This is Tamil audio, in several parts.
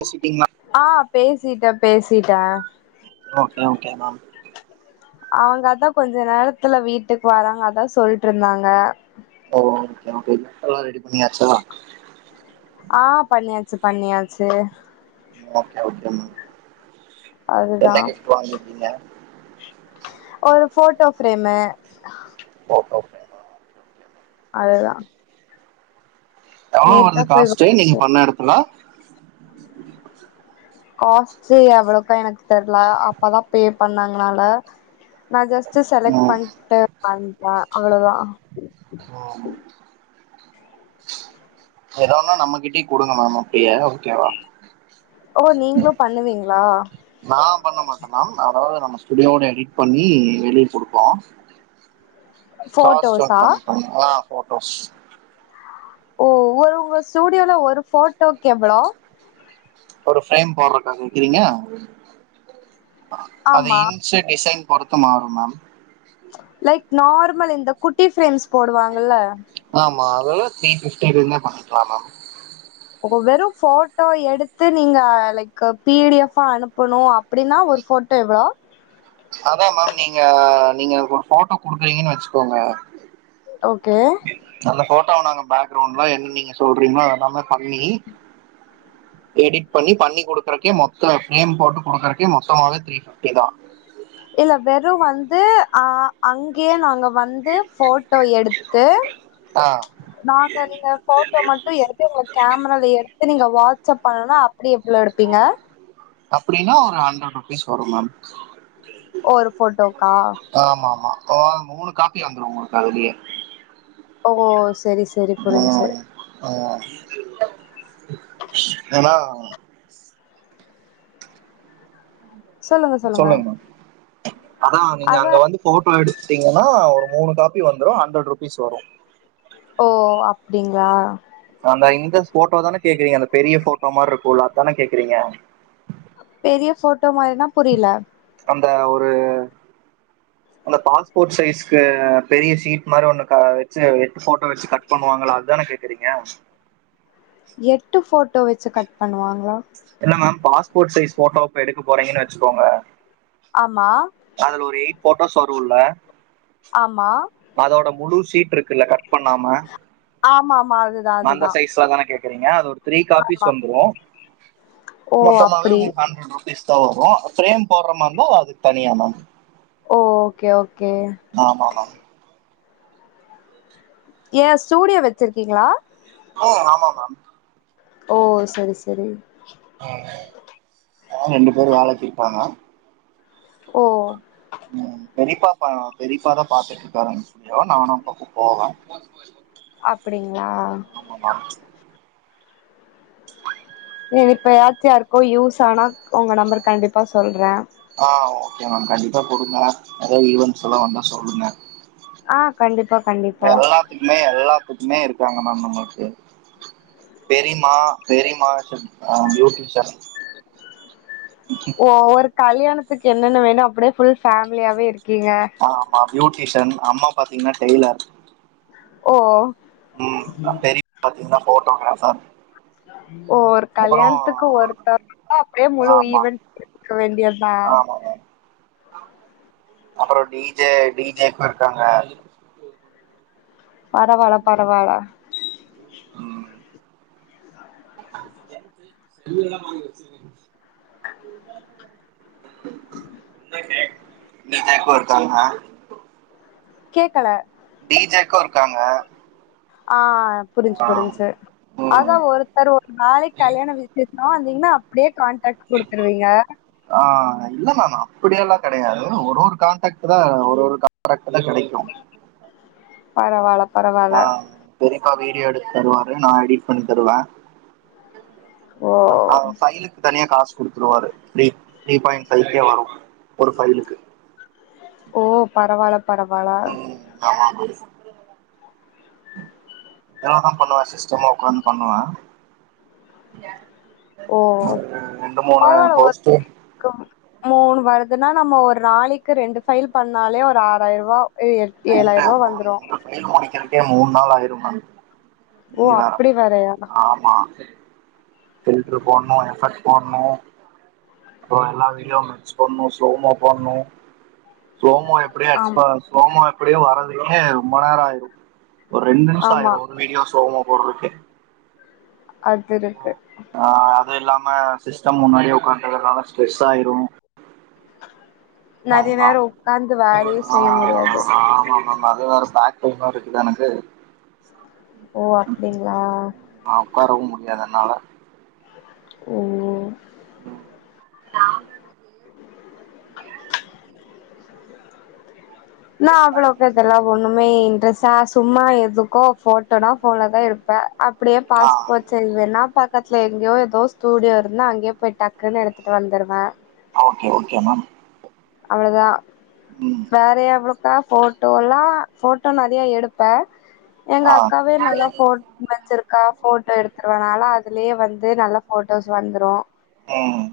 பேசிட்டீங்களா ஆ பேசி சீட்டே பேசீட்டே ஓகே ஓகே மேம் அவங்க அதா கொஞ்ச நேரத்துல வீட்டுக்கு வராங்க அதா சொல்ட்டு இருந்தாங்க ஓ ஓகே ஓகே ரெண்ட் எல்லா ரெடி பண்ணியாச்சா ஆ பண்ணியாச்சி பண்ணியாச்சி ஓகே ஓகே மேம் அதுதா என்ன கிப்ட்டு வாங்கி இருக்கீங்க ஒரு போட்டோ பிரேமே ஓகே அததா எவ்ளோ வருது காஸ்ட்டு நீங்க பண்ண எடத்துல காஸ்ட்டு அவளோக்க எனக்கு தெர்ல அப்பதா பேப் பண்ணாங்கனால நா ஜஸ்ட் டிரஸ் செலக்ட் ம் பண்ணிட்டு வண்ட்டே அவ்ளதா ம் எதுவுன்னா நம்மகிட்டயே குடுங்க மேம் ஓகேயா ஓகேவா ஓ நீங்களு பண்ணுவீங்களா நா பண்ண மாட்டோமேம் அதாவது நம்ம ஸ்டுடியோட எடிட் பண்ணி வெளிய கொடுப்போ காஸ்ட் போட்டோஸா கம்மி பண்ணுங்ளா அப்ப ஓகே பஸ் ஓ ஒரு உங்க ஸ்டுடியோல ஒரு போட்டோக்கு எவ்ளோ ஒரு ஃப்ரேம் போடுறக்கா கேக்கிறீங்க அது ஆமா இன்சிய டிசைன் பொறுத்து மாறும் மேம் லைக் நார்மல் இந்த குட்டி ஃப்ரேம்ஸ் போடுவாங்கல்ல மா அதெல்லா த்ரீ பிஃப்டில இருந்தே பண்ணிக்கலா மேம் வெறு போட்டோ எடுத்து நீங்க லைக் பி டி எஃப்பா அனுப்பணு அப்டின்னா ஒரு போட்டோ எவ்ளோ அதா மேம் நீங்க நீங்க எனக்கு ஒரு போட்டோ குடுக்கறீங்கனு வெச்சுக்கோங்க ஓ நல்ல போ டோவ நாங்க பேக்ரவுண்ட்ல என்ன நீங்க சொல்றீங்ளோ அதெல்லாமே பண்ணி எடிட் பண்ணி பண்ணி குடுக்கறக்கே மொத்தோ ஃப்ரேம் போட்டு குடுக்கறக்கே மொத்தமாவே த்ரீ ஃபிஃப்டிதா இல்ல வெறு வந்து ஆ அங்கெயே நாங்க வந்து போட்டோ எடுத்து ஆ நாங்க நீங்க போட்டோ மட்டு எடுத்து உங்கள கேமரால எடுத்து நீங்க வா ட்ஸ் ஆஃப் பண்ணனுனா அப்டி எவ்ளோ எடுப்பீங்க அப்டின்னா ஒரு ஹண்ட்ரட் ருபீஸ் வரு மேம் ஒரு ஃபோட்டோக்கா ஓ மூணு காப்பி வந்துரு உங்களுக்கு அதுலயே ஓ சரி சரி புரிஞ்சு ஏனா சொல்லுங்க சொல்லுங்க அதா நீங்க அங்க அதான் வந்து போட்டோ எடு த்தீங்கன்னா ஒரு மூணு காப்பி வந்துரு ஹண்ட்ரட் ருபீஸ் வரு ஓ அப்டிங்ளா அந்த இந்த ஃபோட்டோதானே கேக்குறீங்க அந்த பெரிய போட்டோ மார் இருக்குல்ல அதான கேக்குறீங்க பெரிய போட்டோ மாரினா புரில அந்த ஒரு அந்த பாஸ்போர்ட் சைஸு பெரிய ஷீட் மாரி ஒண்ணு க வெச்சு எட்டு போட்டோ வெச்சு கட் பண்ணுவாங்ளா அதான கேக்குறீங்க எட்டு ஃபோ ட்டோ வெச்சு கட் பண்ணுவாங்ளா இல்ல மேம் பாஸ்போர்ட் சைஸ் ஃபோட்டோ இப்ப எடுக்க போறீங்கனு வெச்சுக்கோங்க ஆம் அதுல ஒரு எயிட் போட்டோஸ் வருல்ல ஆமா அதோட முழு சீட்ருக் குல கட் பண்ணாம ஆமா ஆமா அதுதான் அதுதான் அந்த சைஸ்ல தான கேக்றீங்க அது ஒரு த்ரீ காபிஸ் ஆமா வந்துரும் ஓ மொத்தமாவே அப்டி உங்களுக்கு ஹன்ட்ரட் ருபீஸ் தா வரு ஃபிரேம் போற மாரிந்தா அதுக் தனி அமௌன் ஓ ஓகே ஓ மா ஆமாமா ஏ ஸ்டூடியோ வச்சிருக்கீங்களா ம் ஆமாமா ஓ செரி செரி ம் ஆனா ரெண்டு பேர் வேலைக்கு இருக்காங்க ஓ ம் பெறிப்பா பா பெறிப்பாதா பாத்துட்ருக்காரு அந்த ஸ்டுடியோ நானு அப்பப்போ போவேன் அப்டிங்களா ஆமாம் மேம் இப்ப யாச்சு யாருக்கோ யூஸ் ஆனா உங்க நம்பர் கண்டிப்பா சொல்ற ஆ ஓகே மேம் கண்டிப்பா குடுங்க நெறய ஈவன்ட்ஸ்ல்லா வந்தா சொல்லுங்க ஆ கண்டிப்பா இப்ப கண்டிப்பா எல்லாத்துக்குமே எல்லாத்துக்குமே இருக் காங்க மேம் நமக்கு பெரிமா பெரிமா பியூட்டிஷன் ஓ ஒரு கல்யாண துக்கு என்னென்ன வேணு அப்டியே ஃபுல் ஃபமிலியாவே இருக் கீங்க ஆ ஆமா பியூட்டிஷன் அம்மா பாத்தீங்கன்னா டெய்லர் ஓ என்ன போட்டோகிராஃபர் ஓ ஒரு அப்புறோ கல்யாண்த்துக்கு ஒருத்தர் ந்த அப்டியே முழு ஆமா ஈவென்ட் எடுக்க வேண்டியது தா அப்பறோ டிஜே டிஜேக்கு இருக்காங்க பரவால பரவால ம் டிஜேக்கு இருக்காங்க கேக்கல டிஜேக்கு இருக்காங்க ஆ புரிஞ்சுது ஆ புரிஞ்சுது அதா ம் ஒருத்தர் ஒரு நாளைக்கு கல்யாண விசேஷோ இல்லே அப்டியே கான்டாக்ட் குடுத்துருவீங்க ஆ இல்லேனானா இப்படியெல்லா கெடயாது ஒரு ஒரு கான்டேக்ட் தா ஒரு ஒரு கான்டேக்ட் தா கிடைக்கு பரவால்ல ஆ பரவால்ல செரி அக்கா வீடியோ எடுத்து தருவாரு நான் எடிட் பண்ணி தருவேன் ஓ ஆ ஃபைலுக்கு தனியா காசு குடுத்துருவாரு ப்ரீ த்ரி பாயிண்ட் ஃபைகே வரும் ஒரு ஃபைலுக்கு ஓ பரவால்ல பரவாலா தியானோதா பண்ணுவ சிஸ்டம்ல உக்காந்து பண்ணுவ ஓ பரவால்ல ஒர் போஸ்ட் கும் அ மூணு வருத் இதுன்னா நம்ம ஒரு நாளைக்கு ரெண்டு ஃபைல் பண்ணாலே ஒரு ஆறாயிரம் ரூபா [unintelligible] முடிக்கிறக்கே மூணு நாள் ஆயிரும் ஆ ஓ நீங்க வேறோ அப்டி வேறயா ஆமா ஃபில்ட்ரு போட்னும் எஃபெர்ட் போட்னும் அப்புறம் எல்லா வீடியோவும் மெர்ஜ் பண்ணோஸ் ஸ்லோமோ போட்ணு ஸ்லோமோ எப்புடியா ஆம் எக்ஸ்பஸ் ஸ்லோமோ எப் ப்புடியே வரதுக்கேய ரொம்ப நேரம் ஆயிரும் ஒரு ரெண்டு நிமிஷம் ஆமா ஆயிரும் ஒரு வீடியோ ஸ்லோமோ போட்ரக்கே அது இருக்கு ஆ தூ இல்லாம சிஸ்டம் முன்னாடியே உக்கான்றதுனால ஸ்ட்ரெஸ் ஆயிடும் நெறைய ஆமா நேரோ உக்காந்து வேலையு [unintelligible] ஆ செய்ய முடியாது ஆமா அண்ட் அது வேற பேக் பேயினா இருக்குது எனக்கு ஓ அப்டிங்களா உக்காரவும் முடியாது என்னால ஓ ம் நா அவ்வளவு [unintelligible] ஒண்ணுமே இன்ட்ரெஸ்ட் நா சும்மா எதுக்கோ போட்டோனா போன்ல தா எடுப்பே அப்டியே ஆ பாஸ்போர்ட் சைஸ் வேன்னா பாக் பக்கத்துல எங்கயோ ஏதோ ஸ்டூடியோ இருந்தா அங்கயே போயி டக்குன்னு எடுத்துட்டு வந்துடுவே ஓகே ஓகே மேம் அவ்ளோதா ம் வேற எவ்வோ நா போட்டோல்லா போட்டோ நெறைய எடுப்பே எங்க ஆ அக்காவே நல்லா போட் வச்சிருக் கா போட்டோ எடுத்துடுவா‌ நாளா அதுலயே வந்து நல்ல போட்டோஸ் வந்துடு ம்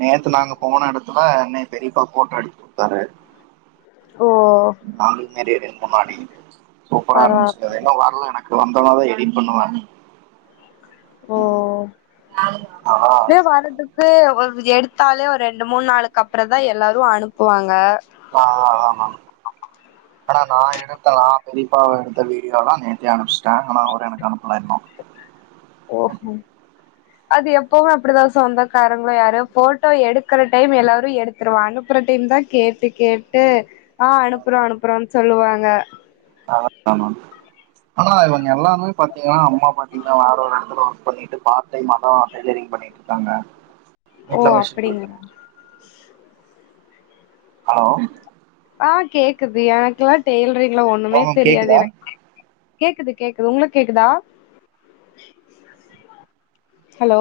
நேத்து நாங்க போன எடத்துல என்ன பெரியப்பா போட்டோ எடுத்து குடுத்தாரு ஓ நாங்களுக்கு மேரேஜ்க்கு முன்னாடி சூப்பரா பரவால இருந்துச்சு இன்னு வரல எனக்கு வ ஒத்தனாதா எடிட் பண்ணலா ஓ ஆனா ஏ வரத்துக்கு எடுத்தாலே ஒரு ரெண்டு மூண் நாளுக்கப்புறந்தா எல்லாரு அனுப்புவாங்க ஆ அதா அதானா நா எடுக்கல பெரியப்பாவை எடுத்த வீடியோலா நேத்தே அனுப்பிச்சுட்டே ஆனா அவரு எனக்கு அனுப் பல இன்னு ஓஹோ அது எப்பவ அப்படிதா சொந்தக்காரங்களோ யாரோ போட்டோ எடுக்கற டைம் எல்லாரு எடுத்துருவாங்க அனுப்புற டைம் தான் கேட்டு கேட்டு ஆ அனுப்புறோ அனுப்புறோனு சொல்லுவாங்க அதான ஆனா இவங்க எல்லாருமே பாத்தீங்கன்னா அம்மா பாத்தீங்கன்னா வேற ஒரு எடத்துல ஒர்க் பண்ணிட்டு பார்ட் டைம்மாதா டெய்லரிங் பண்ணிட்ருக்காங்க ஓ அப்படிங்களா ஹலோ ஆ கேக்குது எனக்குல்லா டெய் ளா ஒண்ணுமே ஹலோ மேம் தெரியாது கேக்குதா எனக் கேக்குது கேக்குது உங்களுக்கு கேக்குதா ஹலோ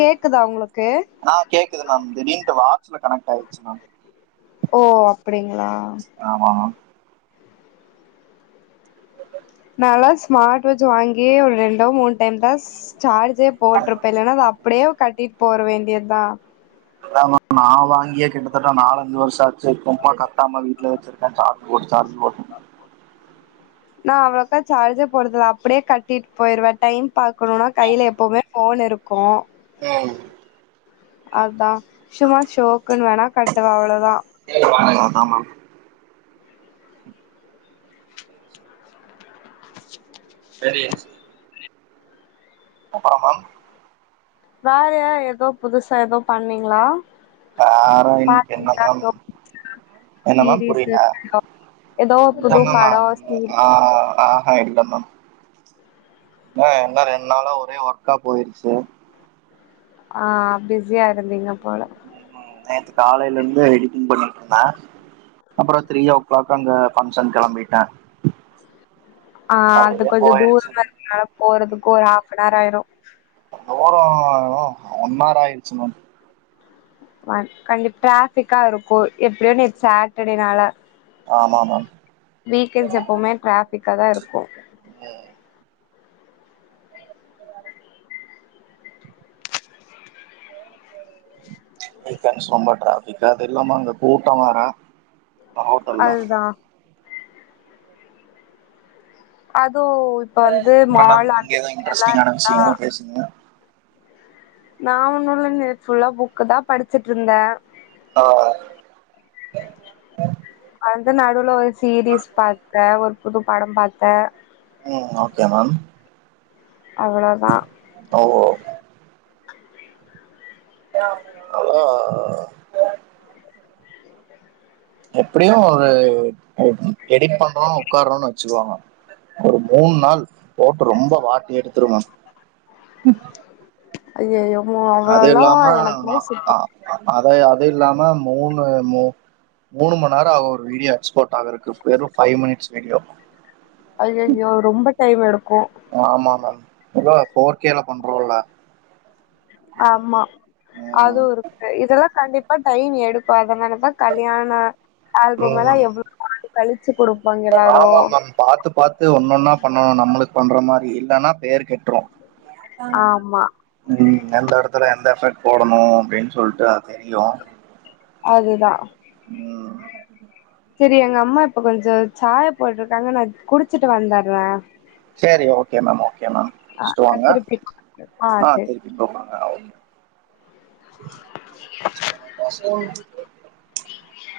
கேக்குதா உங்களுக்கு ஆ கேக்குது மேம் திடீனுட்டு வாட்ல கணக்கு ஆய்டுச்சு மேம் ஓ அப்படிங்களா ஆமா மேம் நாளா ஸ்மார்ட் வாட்ச் வாங்கியே ஒரு ரெண்டோ மூண் டைம்தாஸ் சார்ஜே போட்டிருப்ப இல்லன்னா அத அப்டியே கட்டிட் போற வேண்டியதுதா [unintelligible] நா வாங்கியே கிட்டத கிட்டதட்ட நாலஞ்சு வருஷ ஆச்சு சும்மா காட்டாம வீட்ல வச்சிருக்க சார்ஜ் போட்டு சார்ஜ் போ நா அவ்வளவுக்கா சார்ஜர் போடுறதுல அப்டியே கட்டிட்டுப் போய்ருவே டைம் பாக்கணும்னா கைல எப்பவுமே போன் இருக்கு ம் அதான் சும்மா ஷோக்குன்னு வேணா கட்டுவன் அவ்வளவுதான் ஆமாம் சரி அப்றம்மா வேற ஏதோ புதுசா ஏதோ பண்ணீங்களா [unintelligible] பாத்தீங்களா ஏதோ என்ன மம் சீரீஸ் புரியல ஏதோ புது படோ சீரி [unintelligible] ஆஹ் ஹா இல்ல மேம் ஆ என்ன ரெண்டு நாளா ஒரே ஒர்க்கா போயிருச்சு ஆ பிஸியா இருந்திங்க போல நேத்து காலையில இருந்து எடிட்டிங் பண்ணிட்டு இருந்தேன் அப்பறம் த்ரீ ஓ கிளாக் அங்க பங்க்ஷன் கெளம்பிட்டேன் ஆ அது கொஞ்சோ தூரமா இருக்குனால போறதுக்கு ஒரு ஹாஃப் அன் ஆர் ஆயிரும் போறோம் ஒன்னார் ஆயிடுச்சு மேம் ம கண்டிப் டிராஃபிக்கா இருக்கு எப்படியோ நே சாட்டர்டேனால ஆமா மேம் வீக்கெண்ட்ஸ் எப்பவுமே டிராபிக்கா தா இருக்கும் ம் வீக்கெண்ட்ஸ் ரொம்ப ட்ராஃபிக அது இல்லாம அங்க கூட்டம் வேற காத்அல்ல அதுதா அ அப்ற மேம் நீங்க ஏதோ எல்லா இன்ட்ரெஸ்டிங்கான இருந்தா விஷ்யங்களா பேசுங்க நா ஒண்ணுல்லனே ஃபுல்லா புக்கு தா படிச்சுட்டுருந்தேன் ஆ அந்த நடுல வச் சீரீஸ் பாக்க ஒரு புது படம் பாக் ஆ ம் ஓகே மேம் அவ்வளோதா ஓஓ [unintelligible] எப்டியு ஒரு ஒரு எடிட் பண்றோம் உக்காரோன்னு வச்சுக்குவாங்க ஒரு மூணு நாள் போட்டு ரொம்ப வாட்டி எடுத்துருவேன் ஐயயோ அ அவ்வளோ எல்லா எனக்கு மாரி சுத்தோ அதே அது இல்லாம மூணு மூ மூணு மண் நேரோ ஆகும் ஒரு வீடியோ எக்ஸ்போர்ட் ஆகுறக்கு வெறும் ஃபைவ் மினிட்ஸ் வீடியோ ஐயையோ ரொம்ப டைம் எடுக்கும் எதா போர் கேல பண்றோல ஆமா ம் அதுவும் இருக்கு இதெல்லா கண்டிப் ப்ப டைம் எடுக்கும் அத நென ன கல்யாண ஆல்பம் எல்லா ம் எவ் கலி ஆமா மேம் பாத்து பாத்து ஒன்னொன்னா பண்ணுவோ நம்மளுக் பண்ற மாரி இல்லேன்னா பேரு கெட்ரு ஆமா ம் எந்த எடத்துல எந்த எஃபக்ட் போடணு அப்டின் சொல்ட்டு அது தெரியு அதுதா ம் செரி எங்கம்மா இப்ப கொஞ்சோ சாய போட்ருக்காங்க நா குடிச்சிட்டு வந்தட்றே சேரி ஓகே மேம் ஒகே மேம் குட்சிட்டு வாங்க திருப்பி ஆ திருப்பி கூப்டுங்க ஆ ஓகே [inaudible]